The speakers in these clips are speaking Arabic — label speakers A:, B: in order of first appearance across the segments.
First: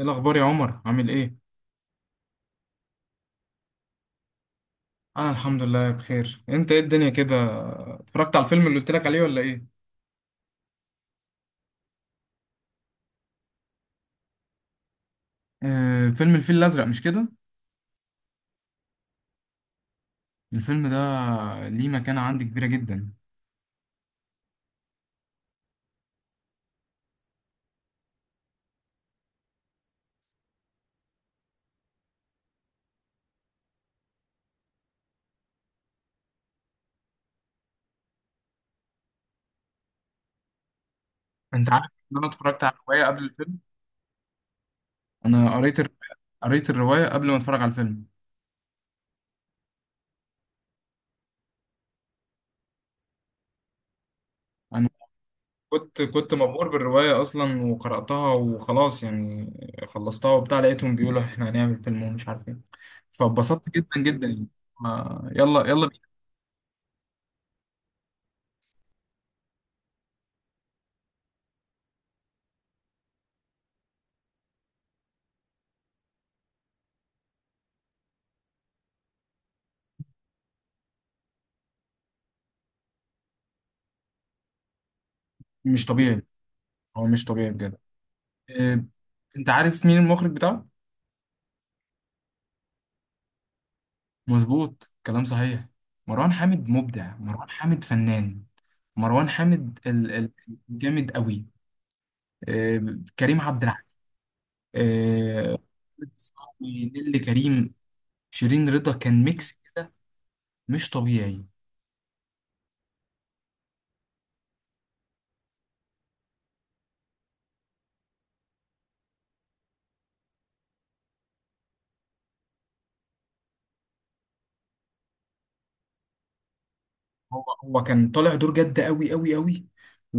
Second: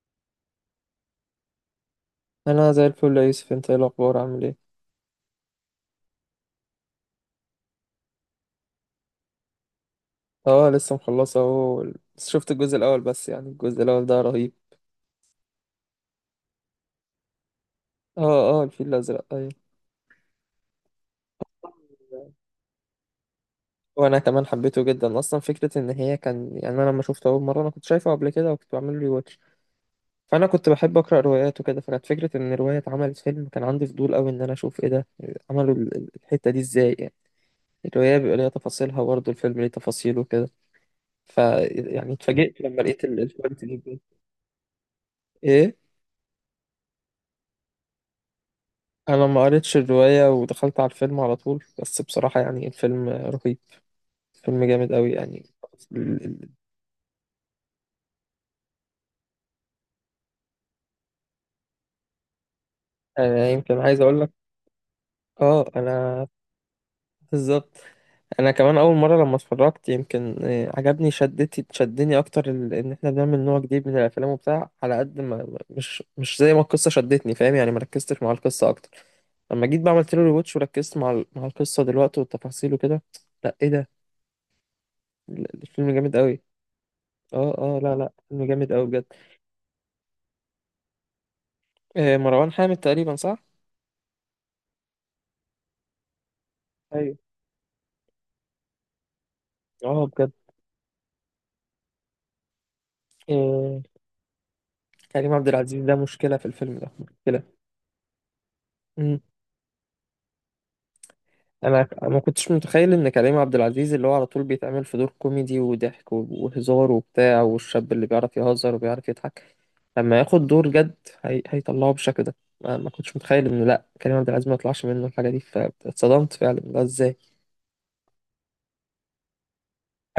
A: ايه الاخبار يا عمر عامل ايه؟
B: انا زي الفل يا يوسف، انت ايه الاخبار عامل ايه؟
A: انا الحمد لله بخير. انت ايه الدنيا كده؟ اتفرجت على الفيلم اللي قلت لك عليه ولا ايه؟
B: اه لسه مخلصه اهو. بس شفت الجزء الاول بس، يعني الجزء الاول ده رهيب.
A: آه، فيلم الفيل الازرق مش كده؟
B: اه اه، الفيل الازرق ايوه.
A: الفيلم ده ليه مكانة عندي كبيرة جدا.
B: وانا كمان حبيته جدا، اصلا فكره ان هي كان، يعني انا لما شفته اول مره انا كنت شايفه قبل كده وكنت بعمل له واتش. فانا كنت بحب اقرا روايات وكده، فكانت فكره ان روايه اتعملت فيلم، كان عندي فضول قوي ان انا اشوف ايه ده، عملوا الحته دي ازاي يعني. الروايه بيبقى ليها تفاصيلها برضه، الفيلم ليه تفاصيله وكده. ف
A: انت عارف
B: يعني
A: ان انا
B: اتفاجئت
A: اتفرجت على
B: لما
A: الرواية
B: لقيت
A: قبل الفيلم.
B: الكواليتي دي بجد.
A: انا
B: ايه؟
A: قريت الر- قريت الرواية قبل ما اتفرج على الفيلم.
B: انا ما قريتش الرواية ودخلت على الفيلم على طول، بس بصراحة يعني الفيلم رهيب، فيلم
A: انا
B: جامد قوي يعني.
A: كنت
B: ال-
A: كنت
B: ال-
A: مبهور بالرواية اصلا وقرأتها وخلاص يعني. خلصتها وبتاع لقيتهم بيقولوا احنا هنعمل فيلم ومش عارف ايه،
B: انا
A: فاتبسطت
B: يمكن
A: جدا
B: عايز اقول
A: جدا
B: لك،
A: يعني. آه،
B: اه
A: يلا يلا بينا.
B: انا بالظبط. انا كمان اول مرة لما اتفرجت يمكن عجبني، شدتي شدني اكتر ان احنا بنعمل نوع جديد من الافلام وبتاع، على قد ما مش زي ما القصة شدتني، فاهم يعني، ما ركزتش مع القصة اكتر. لما جيت بعملت له ريواتش وركزت مع مع القصة دلوقتي والتفاصيل وكده. لا ايه ده،
A: مش
B: الفيلم جامد
A: طبيعي.
B: قوي.
A: هو مش طبيعي
B: اه
A: بجد.
B: اه، لا لا، فيلم جامد
A: إيه،
B: قوي بجد.
A: انت عارف مين المخرج بتاعه؟
B: مروان حامد تقريبا صح؟
A: مظبوط، كلام صحيح. مروان حامد مبدع،
B: ايوه.
A: مروان حامد فنان. مروان حامد
B: اه بجد.
A: الجامد قوي. إيه، كريم عبد
B: آه،
A: العزيز.
B: كريم عبد
A: إيه،
B: العزيز ده مشكلة في الفيلم ده،
A: صاحبي نيللي
B: مشكلة.
A: كريم، شيرين رضا،
B: مم.
A: كان ميكس كده. مش طبيعي.
B: أنا ما كنتش متخيل إن كريم عبد العزيز اللي هو على طول بيتعمل في دور كوميدي وضحك وهزار وبتاع، والشاب اللي بيعرف يهزر وبيعرف يضحك، لما ياخد دور جد، هي... هيطلعه بالشكل ده. ما كنتش متخيل إنه لأ، كريم عبد العزيز ما يطلعش منه الحاجة دي، فاتصدمت فعلا ده إزاي؟
A: هو كان طالع دور جد قوي قوي قوي.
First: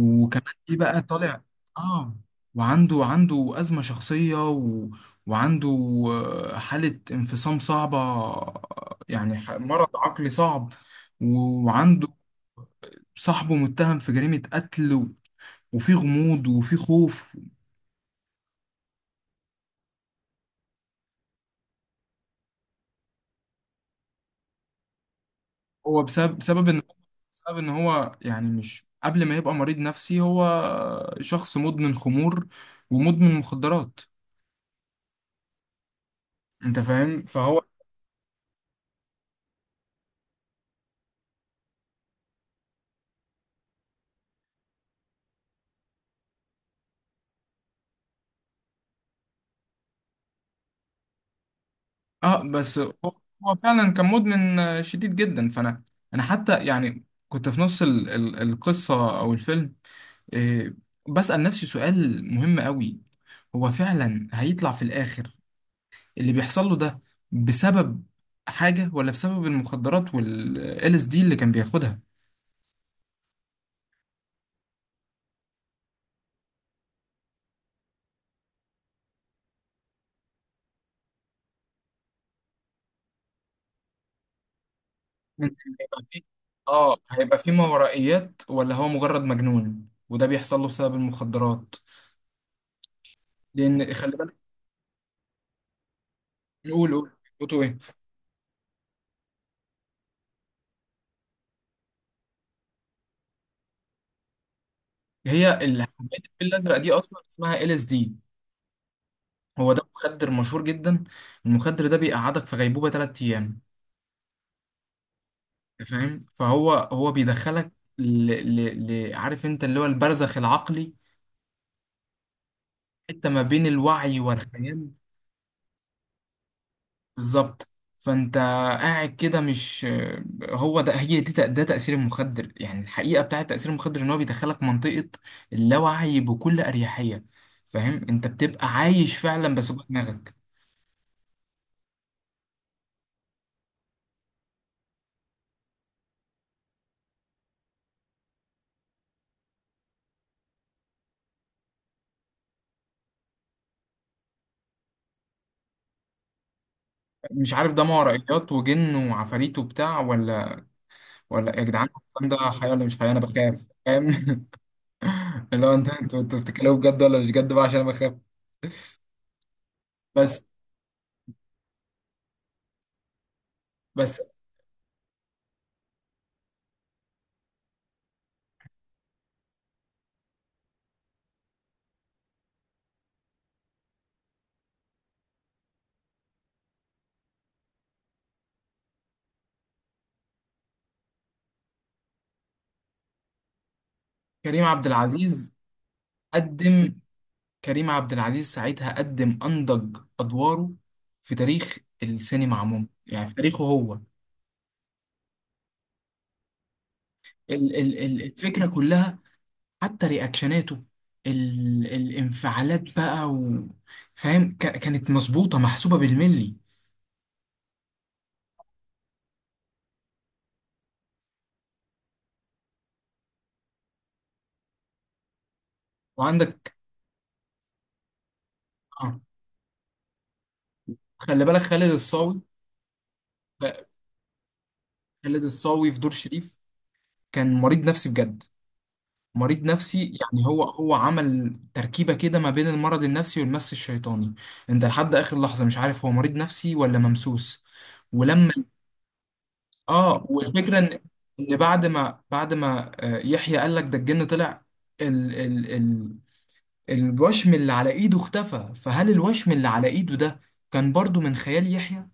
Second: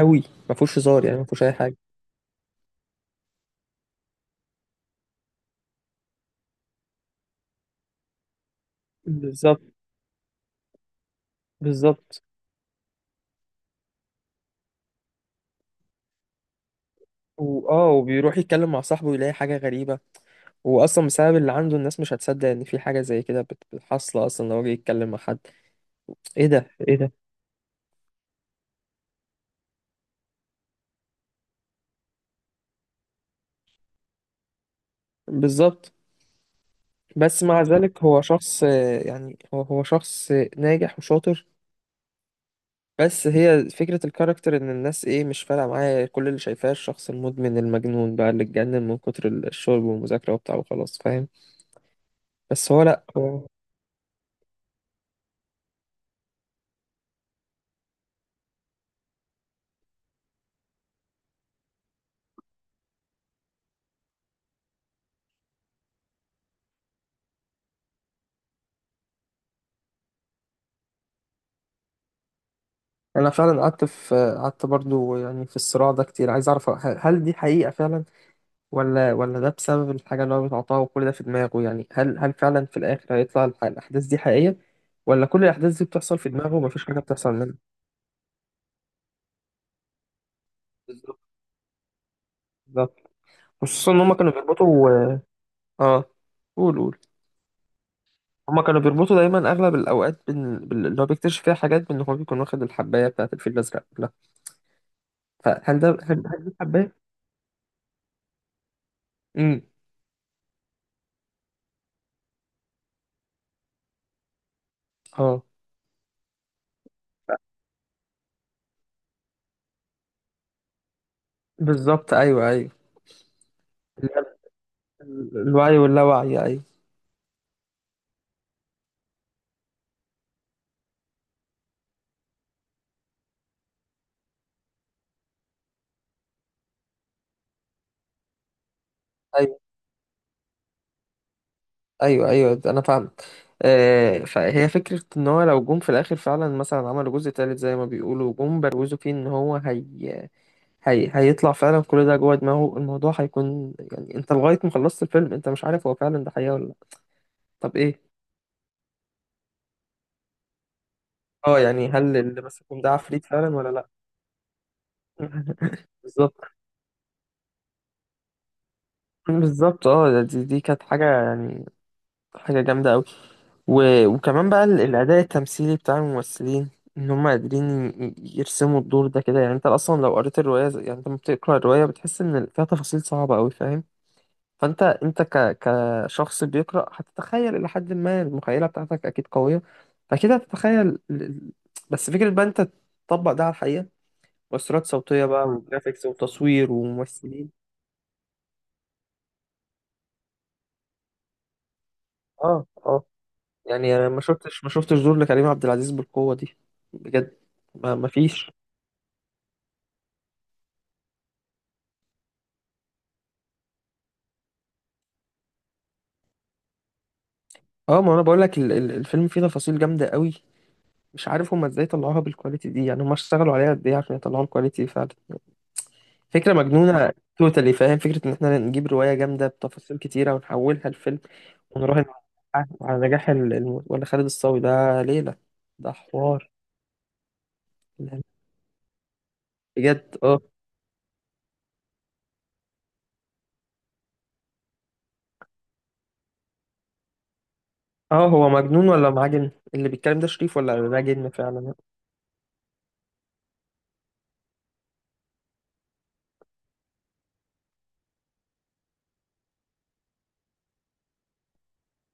B: أوي. ما
A: ايه
B: فيهوش
A: بقى
B: هزار يعني، ما
A: طالع.
B: فيهوش أي حاجة.
A: اه. وعنده أزمة شخصية، وعنده حالة انفصام صعبة، يعني
B: بالظبط.
A: مرض عقلي صعب. وعنده
B: بالظبط.
A: صاحبه متهم في جريمة قتل، وفي غموض وفي خوف.
B: وآه وبيروح يتكلم مع صاحبه يلاقي حاجة غريبة. واصلا بسبب اللي عنده الناس مش هتصدق ان في حاجه زي كده حاصله، اصلا لو جه يتكلم مع حد.
A: هو بسبب
B: ايه
A: بسبب
B: ده
A: ان
B: ايه ده.
A: بسبب ان هو يعني، مش قبل ما يبقى مريض نفسي، هو شخص مدمن خمور ومدمن مخدرات.
B: بالظبط.
A: انت فاهم.
B: بس
A: فهو
B: مع ذلك هو شخص يعني هو شخص ناجح وشاطر. بس هي فكره الكاركتر ان الناس ايه، مش فارقه معايا، كل اللي شايفاه الشخص المدمن المجنون بقى اللي اتجنن من كتر الشرب والمذاكره وبتاع وخلاص، فاهم.
A: اه
B: بس
A: بس
B: هو لا هو.
A: هو فعلا كان مدمن، شديد جدا. انا حتى يعني كنت في نص ال ال القصه او الفيلم، آه، بسأل نفسي سؤال مهم قوي. هو فعلا هيطلع في الاخر اللي بيحصل له ده بسبب حاجه، ولا بسبب المخدرات وال LSD اللي كان بياخدها؟
B: انا فعلا قعدت في، قعدت برضو يعني في الصراع ده كتير، عايز اعرف هل دي حقيقه فعلا، ولا ده بسبب الحاجة اللي هو بيتعاطاها وكل ده في دماغه، يعني هل فعلا في الآخر هيطلع الأحداث دي حقيقية، ولا كل
A: ممكن
B: الأحداث دي
A: هيبقى
B: بتحصل
A: فيه
B: في دماغه ومفيش
A: اه
B: حاجة بتحصل
A: هيبقى فيه
B: منها.
A: ما ورائيات، ولا هو مجرد مجنون وده بيحصل له بسبب
B: بالظبط.
A: المخدرات؟
B: بالظبط.
A: لان
B: خصوصا إن هما
A: خلي
B: كانوا
A: بالك.
B: بيربطوا. آه، قول
A: نقول
B: قول.
A: قول قول- قلتوا ايه؟
B: هما كانوا بيربطوا دايما أغلب الأوقات اللي هو بيكتشف فيها حاجات بإن هو بيكون واخد الحباية بتاعة الفيل الأزرق، لا.
A: هي
B: فهل ده،
A: حبايه
B: هل
A: الفيل
B: دي
A: الازرق دي
B: الحباية؟
A: اصلا اسمها ال اس دي.
B: أمم.
A: هو ده مخدر مشهور جدا. المخدر ده بيقعدك في غيبوبة 3 أيام.
B: آه.
A: أنت فاهم، فهو بيدخلك، ل... عارف انت اللي هو البرزخ العقلي.
B: بالظبط أيوه أيوه.
A: حتة ما بين الوعي والخيال.
B: الوعي واللاوعي أيوه.
A: بالظبط. فانت قاعد كده، مش هو ده هي دي تأ- ده تأثير المخدر. يعني الحقيقة بتاعة تأثير المخدر ان هو بيدخلك منطقة اللاوعي بكل أريحية. فاهم، انت بتبقى عايش فعلا
B: أيوه.
A: بس جوه دماغك.
B: أيوه أنا فاهم. آه، فهي فكرة ان هو لو جم في الاخر فعلا، مثلا عملوا جزء تالت زي ما بيقولوا، جم بروزوا فيه ان هو، هي... هي... هيطلع فعلا كل ده جوه دماغه، الموضوع هيكون يعني انت لغاية ما خلصت الفيلم انت مش عارف هو فعلا ده حقيقة ولا لا.
A: مش عارف
B: طب
A: ده مع
B: ايه؟
A: رأيات وجن وعفاريت وبتاع، ولا
B: اه
A: يا جدعان؟
B: يعني هل
A: الكلام ده
B: اللي
A: حقيقي
B: ماسكهم
A: ولا
B: ده
A: مش حقيقي، انا
B: عفريت فعلا
A: بخاف،
B: ولا لا.
A: فاهم؟ اللي هو انت انتوا
B: بالظبط.
A: انتوا بتتكلموا بجد ولا مش بجد بقى، عشان انا بخاف.
B: بالظبط. اه
A: بس
B: دي كانت حاجة، يعني حاجة جامدة أوي. و...
A: بس
B: وكمان بقى الأداء التمثيلي بتاع الممثلين، إن هم قادرين يرسموا الدور ده كده، يعني أنت أصلا لو قريت الرواية يعني أنت لما بتقرأ الرواية بتحس إن فيها تفاصيل صعبة أوي، فاهم. فأنت، أنت ك... كشخص بيقرأ هتتخيل إلى حد ما، المخيلة بتاعتك أكيد قوية، فأكيد هتتخيل بس فكرة بقى أنت تطبق ده على الحقيقة.
A: كريم
B: مؤثرات
A: عبد
B: صوتية بقى
A: العزيز
B: وجرافيكس وتصوير
A: قدم
B: وممثلين.
A: كريم عبد العزيز ساعتها قدم انضج ادواره في تاريخ السينما
B: اه
A: عموما،
B: اه.
A: يعني في تاريخه
B: يعني
A: هو.
B: انا ما شفتش، ما شفتش دور لكريم عبد العزيز بالقوه دي بجد.
A: ال
B: ما
A: ال
B: ما
A: ال
B: فيش.
A: الفكره كلها، حتى رياكشناته، الانفعالات بقى، فاهم، كانت مظبوطه محسوبه بالملي.
B: اه، ما انا بقول لك الفيلم فيه تفاصيل جامده قوي، مش عارف هما ازاي طلعوها بالكواليتي دي، يعني هما اشتغلوا عليها قد ايه عشان يطلعوا الكواليتي دي فعلا. فكره
A: وعندك،
B: مجنونه توتالي، فاهم، فكره ان احنا نجيب روايه
A: آه،
B: جامده بتفاصيل كتيره ونحولها لفيلم
A: خلي بالك، خالد
B: ونراهن
A: الصاوي.
B: على نجاح ولا خالد الصاوي ده ليله،
A: خالد الصاوي
B: ده
A: في دور
B: حوار.
A: شريف كان مريض نفسي بجد. مريض نفسي
B: بجد. اه
A: يعني، هو عمل تركيبة كده ما بين المرض النفسي والمس الشيطاني. انت لحد اخر لحظة مش عارف هو مريض نفسي ولا ممسوس.
B: اه، هو
A: ولما
B: مجنون ولا معاه جن؟ اللي بيتكلم
A: اه
B: ده شريف
A: والفكرة
B: ولا
A: ان
B: ده جن
A: ان
B: فعلا؟
A: بعد ما يحيى قال لك ده الجن طلع، ال ال ال الوشم اللي على ايده اختفى. فهل الوشم اللي على ايده ده كان برضو من خيال يحيى؟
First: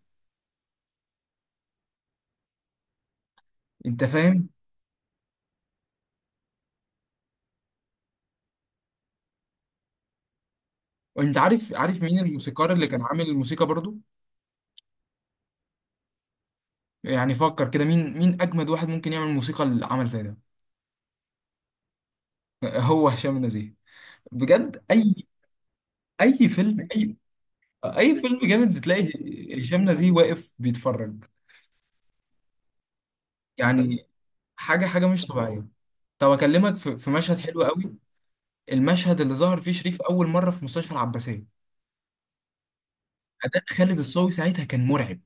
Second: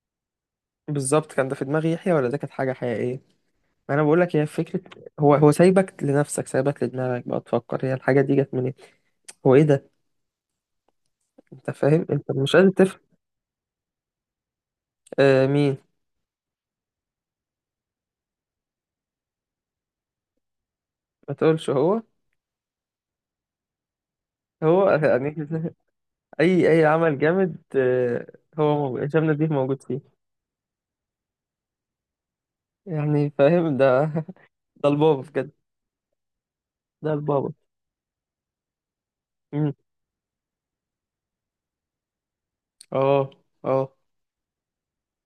B: بالظبط. كان ده في دماغ يحيى ولا ده كانت حاجة حقيقية؟ ما انا
A: انت
B: بقول لك هي
A: فاهم.
B: فكرة، هو سايبك لنفسك، سايبك لدماغك بقى تفكر هي الحاجة دي جت منين، هو ايه ده.
A: انت
B: انت
A: عارف
B: فاهم،
A: مين
B: انت مش قادر
A: الموسيقار اللي
B: تفهم.
A: كان عامل الموسيقى برضو؟
B: آه مين؟
A: يعني فكر كده، مين اجمد واحد ممكن يعمل موسيقى لعمل زي ده؟
B: ما تقولش. هو
A: هو هشام نزيه. بجد،
B: هو يعني.
A: اي
B: اي اي
A: فيلم اي
B: عمل جامد
A: اي
B: آه.
A: فيلم
B: هو
A: جامد
B: موجود،
A: بتلاقي
B: هشام نديم موجود
A: هشام نزيه
B: فيه.
A: واقف بيتفرج.
B: يعني فاهم ده.
A: يعني حاجه
B: ده
A: حاجه
B: البابا
A: مش
B: بجد،
A: طبيعيه. طب اكلمك في
B: ده
A: مشهد
B: البابا.
A: حلو قوي. المشهد اللي ظهر فيه
B: امم.
A: شريف اول مره في مستشفى العباسيه.
B: اه.
A: اداء
B: اه
A: خالد الصاوي ساعتها كان مرعب،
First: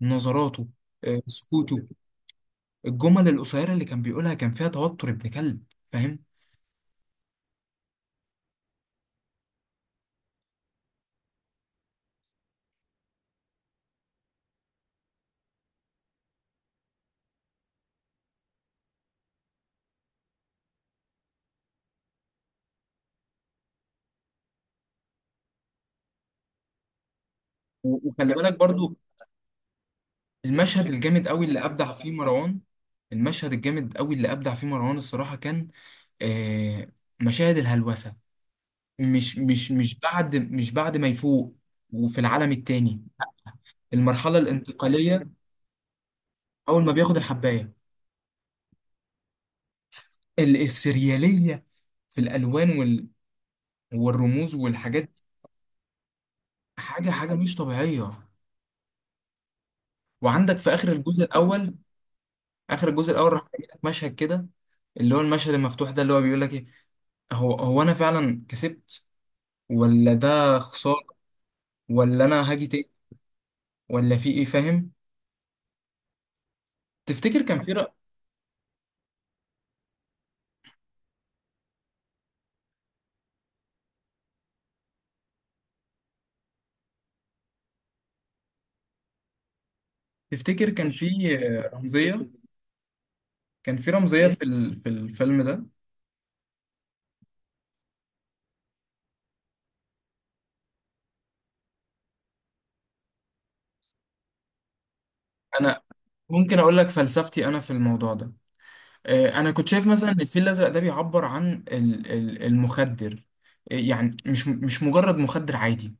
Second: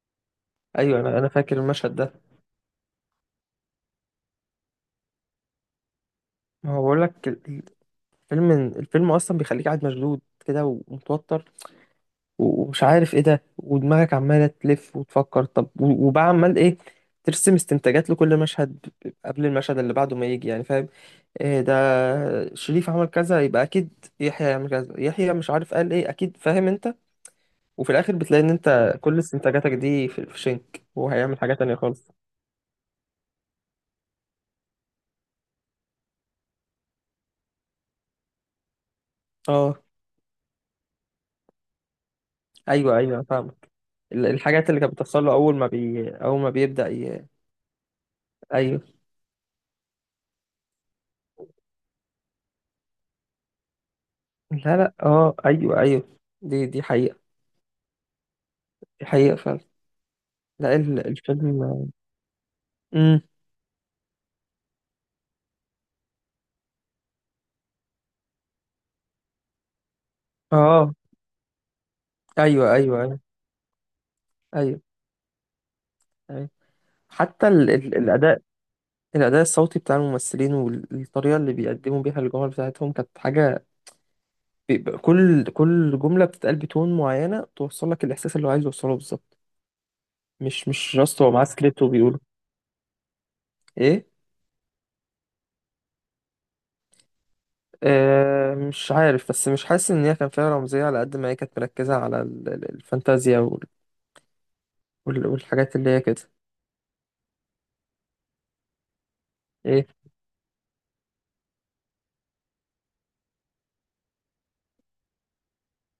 A: نظراته،
B: ايوه، انا انا فاكر
A: سكوته،
B: المشهد ده.
A: الجمل القصيره اللي كان بيقولها كان فيها توتر ابن كلب. فاهم.
B: ما هو بقول لك، الفيلم الفيلم اصلا بيخليك قاعد مشدود كده ومتوتر، ومش عارف ايه ده، ودماغك عمالة تلف وتفكر، طب وبقى عمال ايه، ترسم استنتاجات لكل مشهد قبل المشهد اللي بعده ما يجي، يعني فاهم. إيه ده، شريف عمل كذا، يبقى اكيد يحيى يعمل كذا، يحيى مش عارف قال ايه اكيد، فاهم انت. وفي الاخر
A: وخلي
B: بتلاقي ان
A: بالك برضو،
B: انت كل استنتاجاتك دي في شنك،
A: المشهد
B: وهو
A: الجامد
B: هيعمل
A: قوي
B: حاجة
A: اللي
B: تانية
A: ابدع فيه
B: خالص.
A: مروان المشهد الجامد قوي اللي ابدع فيه مروان، الصراحه كان، آه، مشاهد الهلوسه،
B: اه
A: مش بعد ما يفوق، وفي العالم
B: ايوه،
A: التاني.
B: ايوه أنا فاهمك.
A: المرحله
B: الحاجات اللي كانت بتحصل
A: الانتقاليه،
B: له اول ما بي، اول ما
A: اول
B: بيبدأ
A: ما بياخد
B: ي...
A: الحبايه،
B: ايوه.
A: السرياليه في الالوان والرموز
B: لا لا،
A: والحاجات دي.
B: اه ايوه، ايوه دي
A: حاجه
B: حقيقة،
A: حاجه مش طبيعيه.
B: دي حقيقة فعلا.
A: وعندك في
B: لا
A: اخر الجزء الاول،
B: الفيلم. امم.
A: راح يجيلك مشهد كده، اللي هو المشهد المفتوح ده، اللي هو بيقول لك ايه. هو هو انا فعلا كسبت، ولا ده
B: اه
A: خسارة، ولا أنا هاجي
B: ايوه
A: تاني،
B: ايوه ايوه.
A: ولا في إيه،
B: ايوه.
A: فاهم؟
B: ايوه.
A: تفتكر
B: حتى
A: كان
B: ال
A: في رأ...
B: ال الاداء، الاداء الصوتي بتاع الممثلين والطريقه اللي بيقدموا بيها الجمل بتاعتهم كانت حاجه، بيبقى كل جمله بتتقال بتون معينه توصل لك الاحساس اللي هو عايز يوصله بالظبط، مش
A: تفتكر كان
B: مش
A: في
B: راسته هو معاه سكريبت وبيقوله.
A: رمزية،
B: ايه.
A: في الفيلم ده؟
B: آه مش عارف، بس مش حاسس ان هي كان فيها رمزيه، على قد ما هي كانت مركزه على الفانتازيا وال والحاجات
A: أنا
B: اللي هي كده.
A: ممكن أقول لك فلسفتي أنا في الموضوع ده. أنا كنت
B: ايه.
A: شايف مثلا إن الفيل الأزرق ده بيعبر عن المخدر، يعني مش مجرد مخدر عادي.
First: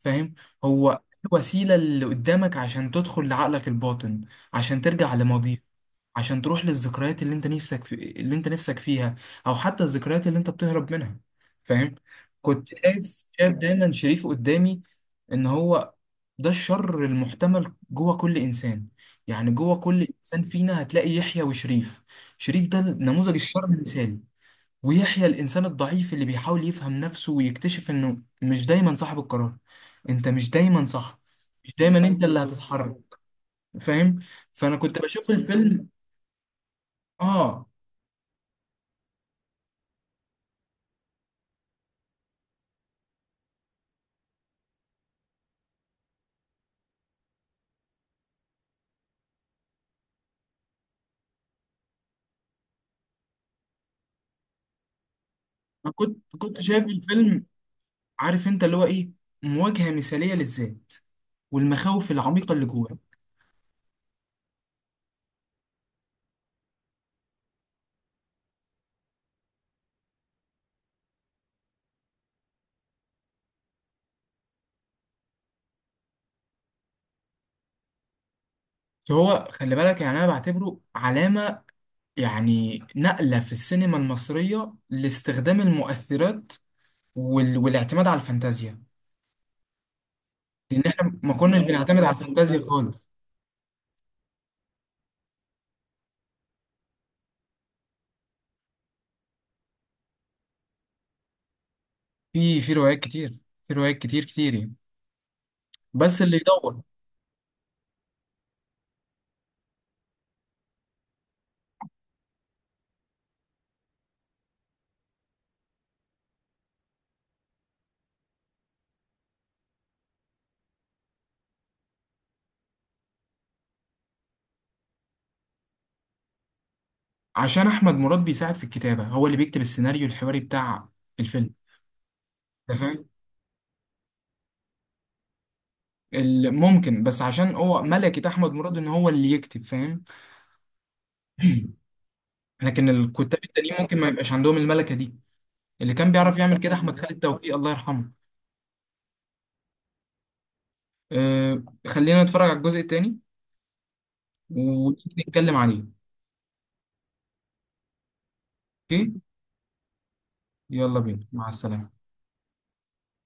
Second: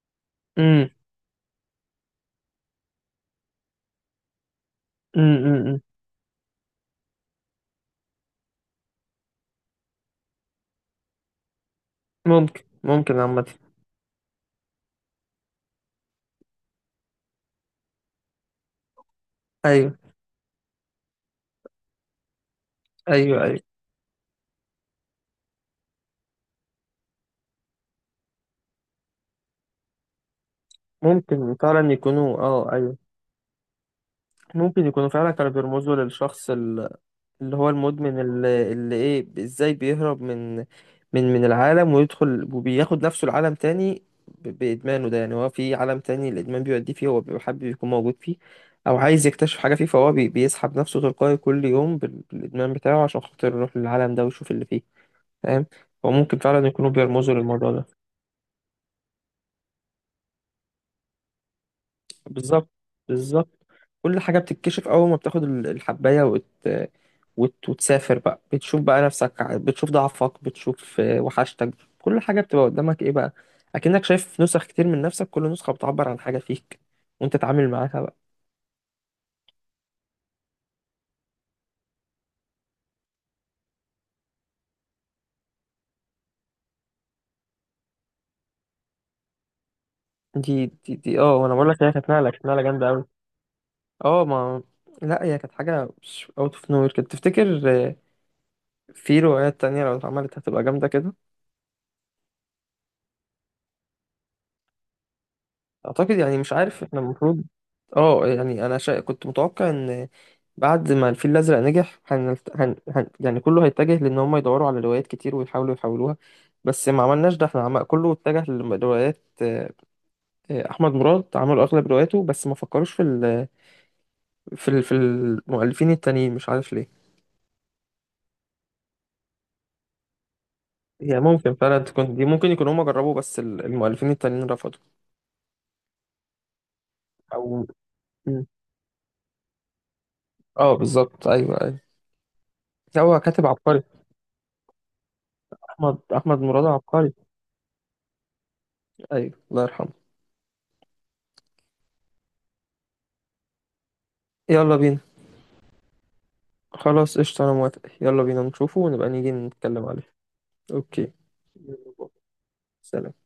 A: فاهم.
B: امم.
A: هو الوسيلة اللي قدامك عشان تدخل لعقلك الباطن، عشان ترجع
B: امم.
A: لماضيك،
B: أمم.
A: عشان تروح للذكريات اللي انت نفسك فيها، او حتى الذكريات اللي انت بتهرب منها. فاهم.
B: ممكن،
A: كنت
B: ممكن
A: شايف
B: عامه.
A: شايف دايما شريف قدامي، ان هو ده الشر المحتمل جوه كل انسان. يعني جوه
B: ايوه
A: كل انسان فينا هتلاقي يحيى وشريف. شريف ده نموذج
B: ايوه ايوه.
A: الشر المثالي، ويحيى الانسان الضعيف اللي بيحاول يفهم نفسه ويكتشف انه مش دايما صاحب القرار. انت مش دايما صح،
B: ممكن
A: مش
B: فعلا
A: دايما انت
B: يكونوا،
A: اللي
B: اه
A: هتتحرك،
B: ايوه،
A: فاهم. فانا
B: ممكن
A: كنت
B: يكونوا
A: بشوف
B: فعلا كانوا
A: الفيلم
B: بيرمزوا للشخص اللي
A: اه
B: هو المدمن، اللي ايه، ازاي بيهرب من من العالم ويدخل وبياخد نفسه العالم تاني بإدمانه ده، يعني هو في عالم تاني الإدمان بيوديه فيه هو بيبقى حابب يكون موجود فيه، أو عايز يكتشف حاجة فيه، فهو بيسحب نفسه تلقائي كل يوم بالإدمان بتاعه عشان خاطر يروح للعالم ده ويشوف اللي فيه، فاهم.
A: انا كنت
B: فممكن
A: كنت
B: فعلا
A: شايف
B: يكونوا بيرمزوا
A: الفيلم،
B: للموضوع ده.
A: عارف انت اللي هو ايه، مواجهة مثالية للذات والمخاوف العميقة اللي
B: بالظبط.
A: جواه.
B: بالظبط. كل حاجة بتتكشف أول ما بتاخد الحباية وتسافر بقى، بتشوف بقى نفسك، بتشوف ضعفك، بتشوف آه، وحشتك، كل حاجة بتبقى قدامك إيه بقى، أكنك شايف نسخ كتير من نفسك، كل نسخة بتعبر عن حاجة فيك وأنت تتعامل معاها بقى.
A: فهو خلي بالك، يعني انا بعتبره علامة، يعني نقلة في السينما المصرية لاستخدام المؤثرات والاعتماد على الفانتازيا. لان احنا
B: دي
A: ما
B: أه، أنا
A: كناش، ايوه،
B: بقول لك هي
A: بنعتمد
B: كانت
A: على، صح،
B: نقلة، كانت
A: الفانتازيا،
B: نقلة
A: ايوه،
B: جامدة أوي.
A: خالص.
B: أه ما، لا هي كانت حاجة أوت أوف نوير، كنت تفتكر آه، في روايات تانية لو اتعملت هتبقى جامدة كده؟
A: في روايات كتير، في روايات كتير كتير يعني.
B: اعتقد
A: بس اللي
B: يعني، مش
A: يدور.
B: عارف، احنا المفروض. اه يعني انا كنت متوقع ان بعد ما الفيل الازرق نجح يعني كله هيتجه لان هم يدوروا على روايات كتير ويحاولوا يحولوها، بس ما عملناش ده احنا، كله اتجه لروايات، احمد مراد عملوا اغلب رواياته، بس ما فكروش في في المؤلفين التانيين، مش عارف ليه.
A: عشان احمد مراد بيساعد في الكتابة، هو اللي بيكتب السيناريو الحواري بتاع
B: هي
A: الفيلم
B: ممكن فعلا تكون دي، ممكن يكونوا
A: ده.
B: هم
A: فاهم.
B: جربوا بس المؤلفين التانيين رفضوا.
A: ممكن، بس
B: او
A: عشان هو ملكة
B: م.
A: احمد مراد ان هو اللي يكتب. فاهم.
B: اه بالظبط ايوه ايوه.
A: لكن
B: هو
A: الكتاب
B: كاتب
A: التانيين
B: عبقري،
A: ممكن ما يبقاش عندهم الملكة دي. اللي
B: احمد
A: كان بيعرف
B: احمد
A: يعمل
B: مراد
A: كده احمد
B: عبقري.
A: خالد توفيق، الله يرحمه.
B: ايوه الله يرحمه.
A: أه، خلينا نتفرج على الجزء التاني
B: يلا بينا.
A: ونتكلم عليه.
B: خلاص قشطة، انا موافق، يلا بينا نشوفه ونبقى
A: اوكي،
B: نيجي نتكلم عليه.
A: يلا
B: اوكي.
A: بينا، مع
B: يلا
A: السلامة.
B: باي. سلام.